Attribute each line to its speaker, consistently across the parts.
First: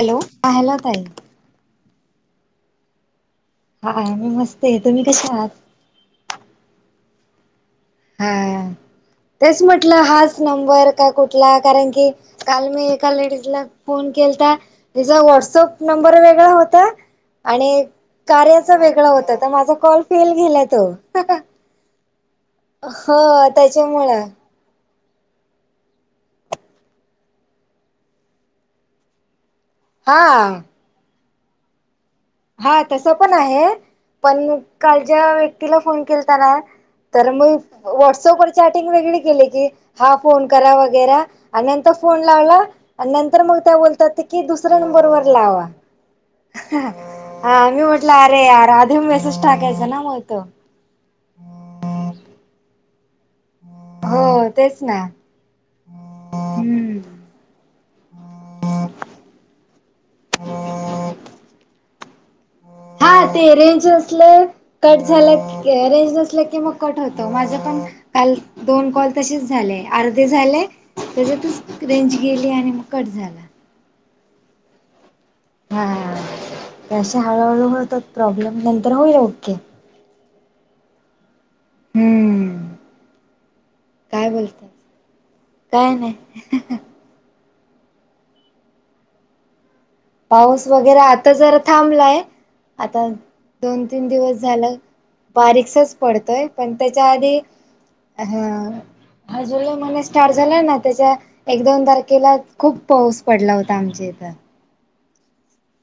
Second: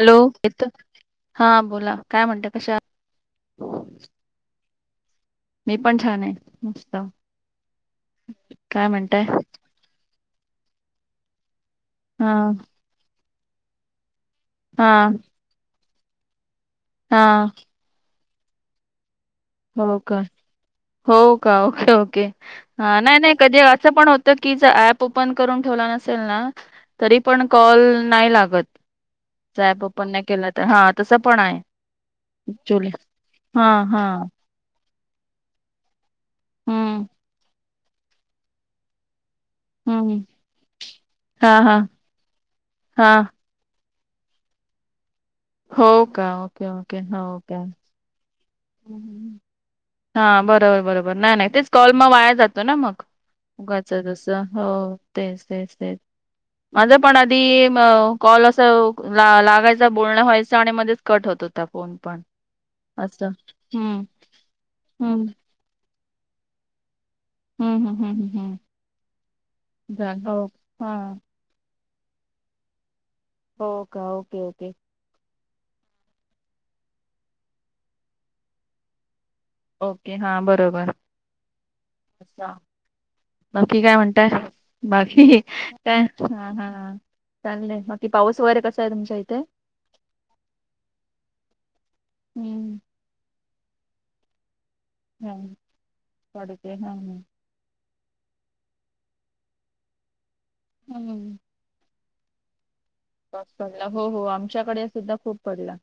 Speaker 1: Hello येतोय
Speaker 2: hello ताई
Speaker 1: हा बोला काय म्हणता कशा
Speaker 2: हा मी मस्त आहे तुम्ही कसे आहात.
Speaker 1: मी पण छान आहे नुसतं.
Speaker 2: हा तेच म्हटलं हाच नंबर का कुठला कारण की
Speaker 1: हा
Speaker 2: काल मी काल लेडीज ला फोन केलता
Speaker 1: हा
Speaker 2: तिझा व्हॉट्सअप नंबर वेगळा होता.
Speaker 1: हा
Speaker 2: आणि कार्याच वेगळ होतत.
Speaker 1: हो का हो का ओके ओके हा नाही
Speaker 2: हो
Speaker 1: नाही कधी असं पण
Speaker 2: त्याच्यामुळं
Speaker 1: होत. कीज ऍप ओपन करून ठेवला नसेल ना तरी पण कॉल नाही लागत. जर ॲप ओपन नाही केलं तर हा तसं पण आहे.
Speaker 2: हा
Speaker 1: ऍक्च्युली
Speaker 2: तसं पण आहे
Speaker 1: हा हा
Speaker 2: पण कालच्या व्यक्तीला फोन केलताना
Speaker 1: हम्म
Speaker 2: तर मग व्हॉट्सअपवर चॅटिंग वेगळी केली की हा
Speaker 1: हम्म
Speaker 2: फोन करा वगैरे
Speaker 1: हा
Speaker 2: आणि
Speaker 1: हा
Speaker 2: नंतर फोन लावला
Speaker 1: हा
Speaker 2: आणि नंतर मग त्या बोलतात. की दुसऱ्या नंबरवर. लावा
Speaker 1: हो का ओके ओके. हो
Speaker 2: हा
Speaker 1: का
Speaker 2: मी म्हटलं अरे यार आधीेच
Speaker 1: हम्म.
Speaker 2: मॅसेज टाकायचं ना
Speaker 1: हा
Speaker 2: मत
Speaker 1: बरोबर बरोबर नाही नाही तेच कॉल मग वाया जातो ना मग उगाच तसं हो
Speaker 2: तेच ना
Speaker 1: तेच तेच तेच माझ
Speaker 2: हम्म
Speaker 1: पण आधी कॉल अस लागायचं बोलणं व्हायचं आणि मध्येच कट होत होता फोन पण
Speaker 2: हा
Speaker 1: अच्छा.
Speaker 2: ते रेंज असले कट झालं रेंज नसलं की मग कट होतो माझे पण
Speaker 1: हम्म हम्म
Speaker 2: काल
Speaker 1: हम्म हम्म
Speaker 2: दोन कॉल तसेच झाले अर्धे
Speaker 1: झालं हो
Speaker 2: झाले
Speaker 1: हा
Speaker 2: ये ज्यातून रेंज गेली आणि मग कट झाला.
Speaker 1: हो का ओके ओके.
Speaker 2: हा तसे हळूहळू होतात प्रॉब्लेम नंतर होईल ओके.
Speaker 1: ओके हा बरोबर.
Speaker 2: हम्म
Speaker 1: बाकी काय म्हणताय बाकी काय हा-हा-हा. चालय बाकी पाऊस वगैरे कसा आहे तुमच्या इथे.
Speaker 2: पाऊस वगैरे आता जर थांबलाय
Speaker 1: हम्म
Speaker 2: आता दोन तीन दिवस झालं.
Speaker 1: हा
Speaker 2: बारीकसाच पडतोय पण
Speaker 1: पडते हा हा.
Speaker 2: त्याच्या आधी ह हजमूनी स्टार्ट झाला ना त्याच्या
Speaker 1: हम्म
Speaker 2: एक दोन तारखेला खूप पाऊस पडला होता आमच्या इथं.
Speaker 1: आमच्याकडे सुद्धा खूप पडला.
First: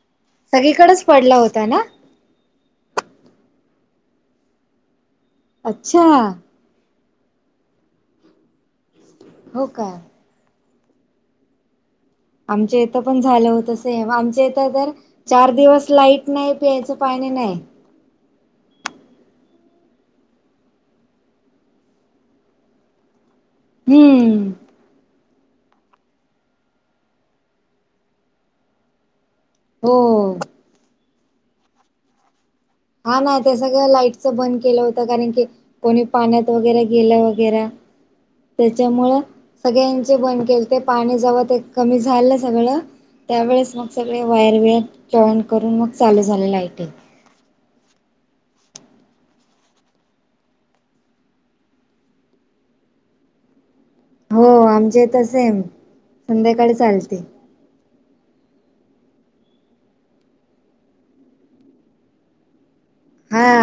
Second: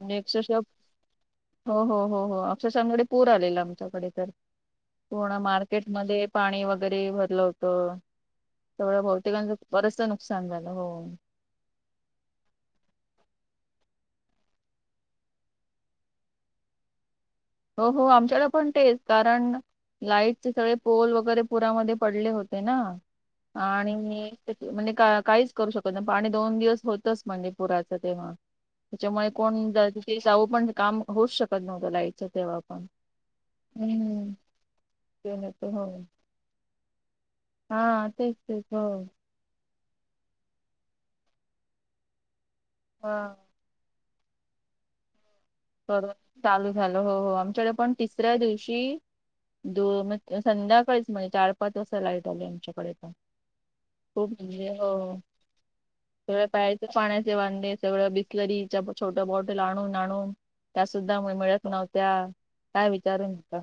Speaker 1: म्हणजे अक्षरशः
Speaker 2: सगळीकडच पडला होता ना.
Speaker 1: हो हो हो हो अप आमच्या सांगडे पूर आलेला आमच्याकडे तर पूर्ण
Speaker 2: अच्छा
Speaker 1: मार्केटमध्ये पाणी वगैरे भरलं होत. अ सगळं बहुतेकांचं
Speaker 2: हो का
Speaker 1: बरच नुकसान झालं हो.
Speaker 2: आमच्या इथं पण झालं होत असे आमच्या इथं तर चार दिवस लाईट नाही पियांच पाणी नाही.
Speaker 1: हो. हो. आमच्याकडं पण तेच कारण लाईटचे सगळे पोल वगैरे पुरामध्ये पडले होते ना. आणि
Speaker 2: हम्म
Speaker 1: [unintelligible] म्हणजे का काहीच - - करू शकत नाही. पाणी दोन दिवस होतंच म्हणजे पुराचं तेव्हा. त्यांच्यामुळे कोण तिथे
Speaker 2: हो
Speaker 1: जाऊ पण काम होऊच शकत नव्हतं लाईटच तेव्हा पण.
Speaker 2: हा ना. ते सगळं लाईटच
Speaker 1: हम्म
Speaker 2: बंद केलं होतं कारण
Speaker 1: ते
Speaker 2: की
Speaker 1: नाही तर हो
Speaker 2: कोणी पाण्यात वगैरे गेलं
Speaker 1: हा
Speaker 2: - -
Speaker 1: तेच
Speaker 2: [unintelligible]
Speaker 1: तेच हो
Speaker 2: त्याच्यामुंळ. सगळ्यांचे बंद केलते. पाणी जेव्हा ते कमी झालं सगळं - -
Speaker 1: [unintelligible]
Speaker 2: त्यावेेळेस मग सगळे वायर बिअर जॉन करून मग चालू झाले लाईटी.
Speaker 1: हो. हो. आमच्याकडे पन - - तिसऱ्या दिवशी दो म संध्याकाळीच म्हणजे चार, पाच वाजता लाईट आली आमच्याकडे पण. खूप
Speaker 2: हो
Speaker 1: म्हणजे
Speaker 2: आमच्या हित सेम
Speaker 1: प्यायचे
Speaker 2: संध्याकाळीचं आलती.
Speaker 1: पाण्याचे वांदे सगळ्या बिसलरीच्या छोट्यां बॉटलं आणून आणून त्यासुद्धा म मिळत नव्हत्या. काय विचारू
Speaker 2: हा
Speaker 1: नका.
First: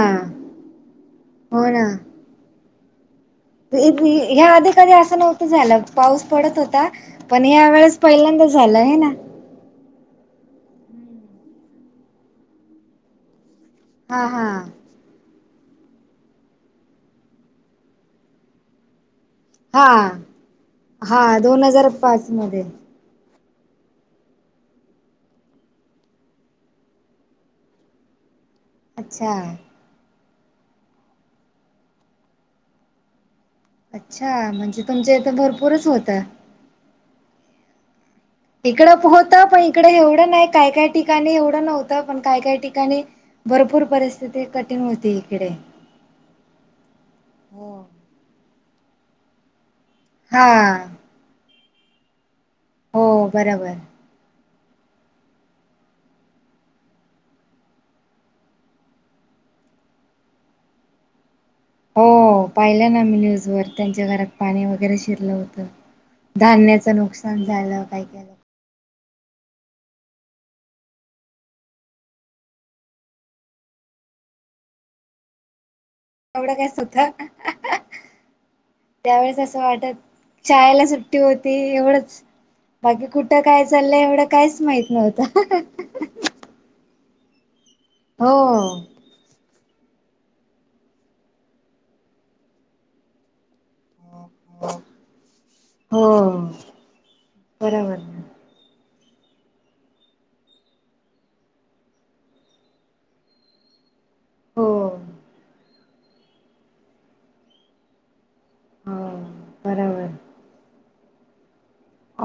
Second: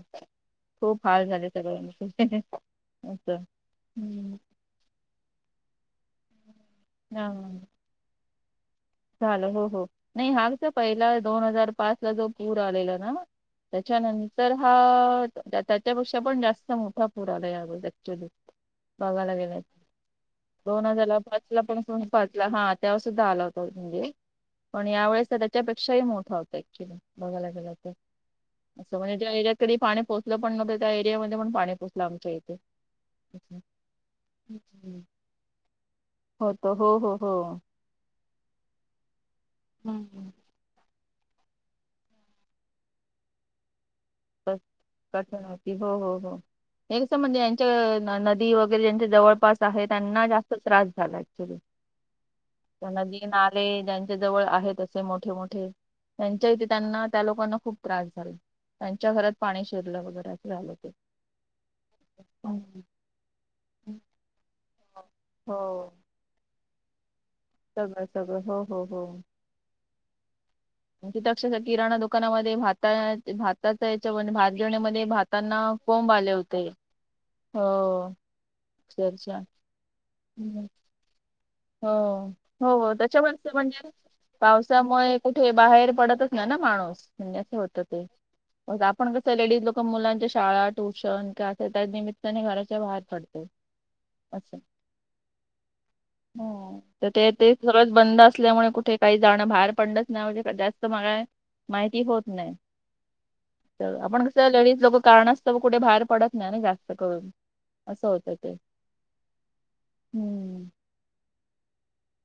Speaker 1: खूप हाल झाले
Speaker 2: हो ना.
Speaker 1: सगळ्याचे अस.
Speaker 2: ह्या आधी कधी असं नव्हतं झालं. पाऊस पडत होता.
Speaker 1: हा
Speaker 2: पण या वेळेस पहिल्यांदा झालंय हे ना.
Speaker 1: हो. हो. नाही. [unintelligible] पहीला दोन हजार पाच ला जो पूर आलेला ना त्याच्यानंतर हा त्याच्यापेक्षा पण जास्त मोठा पुर आलायं या अगोदर ऍक्च्युली बघायला गेल तर.
Speaker 2: हा. हा. दोन
Speaker 1: पण
Speaker 2: हजार
Speaker 1: कोण-
Speaker 2: पाच
Speaker 1: ला
Speaker 2: मध्ये.
Speaker 1: हा तेव्हा सुद्धा आला होता. म्हणजे पण या वेळेस त्याच्यापेक्षाही मोठा होता. ॲक्चुली बघायला गेलं तर. असं म्हणजे ज्या
Speaker 2: अच्छा
Speaker 1: एरियात कधी पाणी पोचलं पण नव्हतं त्या एरियामध्ये पण पाणी पोचलं आमच्या इथे.
Speaker 2: अच्छा! म्हणजे तुमच्या इथं भरपूरच होतं.
Speaker 1: होत. हो, हो, हो.
Speaker 2: इकडं प होत पण इकड
Speaker 1: हम्म.
Speaker 2: एवढं नाही. काय काय ठिकाणी एवढं नव्हतं. पण काय काय ठिकाणी भरपूर परिस
Speaker 1: स्थिती होती. हो, हो, हो. हे कसं म्हणजे यांच्या ना न - - दी वगैरे ज्याच्या जवळपास आहे त्यांना
Speaker 2: हा
Speaker 1: जास्त त्रास झाला ॲक्चुली. [unintelligible]
Speaker 2: हो
Speaker 1: नदी, नाले
Speaker 2: बरोबर
Speaker 1: ज्या जवळ आहेत असे मोठे मोठे त्यांच्या इथे त्यांना त्या लोकांना खूप त्रास झाले. त्यांच्या घरात पाणी शिरलं वगैरे अस झालं ते.
Speaker 2: हो. पाहिलं ना मी न्यूज वर त्यांच्या घरात पाणी वगैरे शिरलं
Speaker 1: हो
Speaker 2: होत. धान्याच नुकसान झालं काय
Speaker 1: सगळं
Speaker 2: काय लोकांचं.
Speaker 1: सगळं हो, हो, हो. [unintelligible] किराणा दुकानामध्ये भाता भाताचा याच्या भात घेण्यामध्ये भातांना - -
Speaker 2: एवढं काय अस होत. त्यावेळेस
Speaker 1: अक्षरशः
Speaker 2: असं वाटत - -
Speaker 1: हो
Speaker 2: शाळेला सु ट्टी होती एवढंच.
Speaker 1: हो हो
Speaker 2: बाकी कुठं
Speaker 1: त्याच्यामुळेच
Speaker 2: काय
Speaker 1: म्हणजे
Speaker 2: चाललंय एवढं काहीच माहित
Speaker 1: पावसामुळे
Speaker 2: नव्हत.
Speaker 1: कुठे बाहेर [unintelligible] ना माणूस म्हणजे असं होत ते.
Speaker 2: हो
Speaker 1: मगं आ पण कस लेडीज लोक मुलांच्या शाळा, ट्यूशन काय अस त्या निमित्ताने घराच्या बाहेर पडते. अच्छा.
Speaker 2: हो
Speaker 1: हो. तर ते ते सगळच
Speaker 2: बरोबर
Speaker 1: बंद असल्यामुळे कुठे - - काही जाणं बाहेर पडलंच ना म्हणजे जास्त म [unintelligible] माहिती होत नाही. तर आप आपण कसं
Speaker 2: हो
Speaker 1: लेडीज लोक कारणास्त कुठे बाहेर पडत नाही ना जास्त करून असं होतं ते.
Speaker 2: हो. बरोबर.
Speaker 1: हम्म.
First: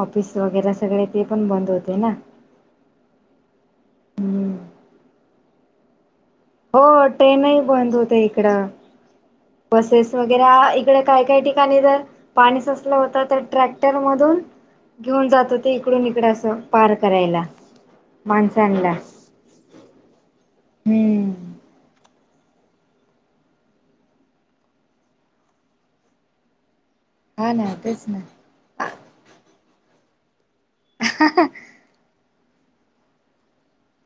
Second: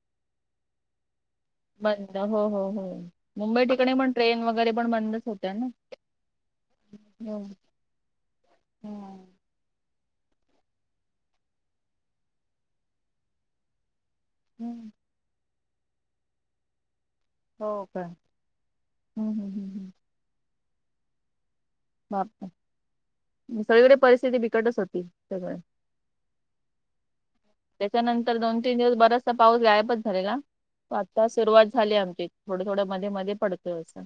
Speaker 2: ऑफिस वगैरे सगळे ते पण बंद होते ना.
Speaker 1: हो हो हो मुंबई ठिका पण ट्रेन
Speaker 2: हम्म
Speaker 1: वगैरे पण बंदच होत्या ना?
Speaker 2: हो ट्रेनही बंद होते इकडं.
Speaker 1: हम्म.
Speaker 2: बसेस वगैरे इकडे काही काही ठिकाणी जर पाणी साचलं होतं तर ट्रॅक्टरमधून.
Speaker 1: हम्म.
Speaker 2: घेऊन जातो ते इकडून इकड असं पार करायला.
Speaker 1: हो का
Speaker 2: मानसाड
Speaker 1: हम्म हम्म हम्म हम्म.
Speaker 2: हम्
Speaker 1: बाप सगळीकडे परिस्थिती बिकटच होती सगळं
Speaker 2: हा ना तेच ना
Speaker 1: त्याच्यानंतर दोन तीन दिवस बराचसा पाऊस गायपच झालेला आता सुरुवात झाले आमचे थोडं थोडं मध्ये मध्ये पडतंय असं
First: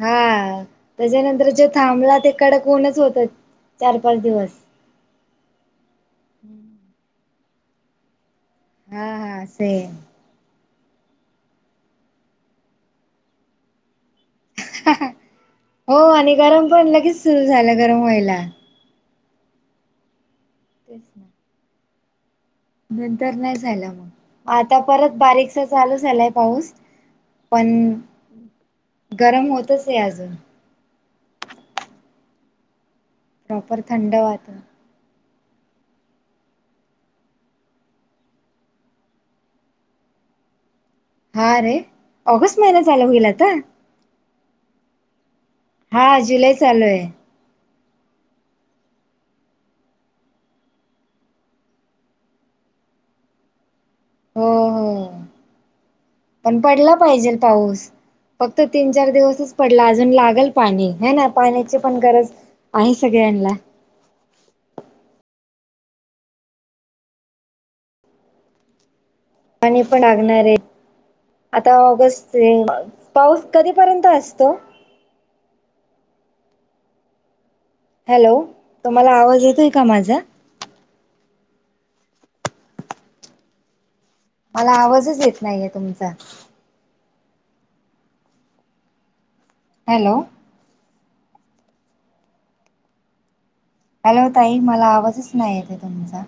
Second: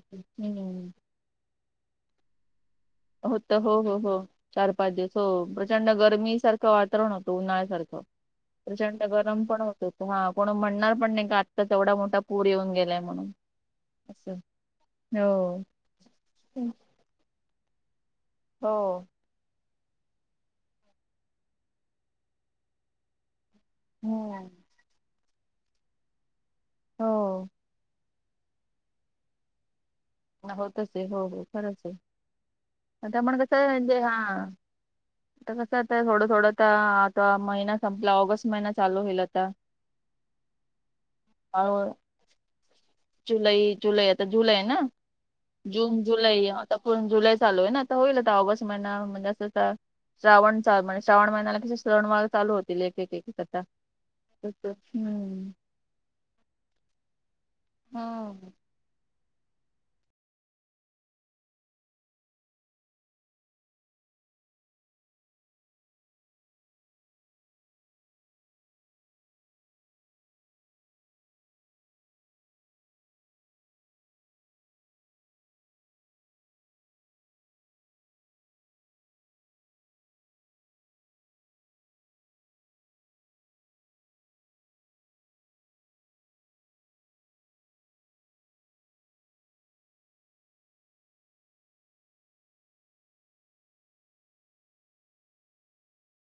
Speaker 2: हा त्याच्यानंतर जो थांबला ते कडक ऊनच होत
Speaker 1: हो हो
Speaker 2: चार
Speaker 1: हो.
Speaker 2: पाच दिवस
Speaker 1: चार पाच दिवस प्रचंड गरमी सारखं वातावरण होतं उन्हाळ्यासारखं प्रचंड
Speaker 2: हा
Speaker 1: गरम
Speaker 2: हा
Speaker 1: पण
Speaker 2: सेम
Speaker 1: होतो हा कोण म्हणणार पण नाही का आत्ता तेवढा मोठा पूर येऊन गेलाय म्हणून असं हो
Speaker 2: हो आणि गरम पण लगेच सुरू झालं गरम व्हायला
Speaker 1: हो
Speaker 2: तेच नाही नंतर नाही झाला
Speaker 1: हम्म
Speaker 2: मग आता परत बारीकसा चालू झालाय पाऊस
Speaker 1: हो.
Speaker 2: पण गरम होतच आहे अजून
Speaker 1: होतच आहे हो हो खरंच आहे आता पण कसं आहे
Speaker 2: प्रॉपर
Speaker 1: म्हणजे हा
Speaker 2: थंड वाता [inaudible]
Speaker 1: ता कसं आता थोडं थोडं तर आता महिना संपला ऑगस्ट महिना चालू होईल आता
Speaker 2: हा रे
Speaker 1: हळू
Speaker 2: ऑगस्ट महिना चालू होईल
Speaker 1: जुलै
Speaker 2: आता
Speaker 1: जुलै आता जुलै ना जून
Speaker 2: हा
Speaker 1: जुलै आता
Speaker 2: चालू आहे
Speaker 1: पर् जुलै चालू आहे ना आता होईल आता ऑगस्ट महिना म्हणजे अस श्रावण म्हणजे श्रावण महिन्याला कशी श्रवण वग चालू होतील एक एक करता अ
Speaker 2: हो हो
Speaker 1: हम्म
Speaker 2: पण पडला पाहिजे पाऊस
Speaker 1: हा.
Speaker 2: फक्त तीन चार दिवसच पडला अजून लागल पाणी ह ना पाण्याची पण गरज आहे सगळ्यांना पाणी पण लागणार हे आता ऑगस्ट पाऊस कधीपर्यंत असतो हॅलो तुम्हाला आवाज येतोय का माझा मला आवाजच येत नाहीये तुमचा हॅलो हॅलो ताई मला आवाजच नाही येते तुमचा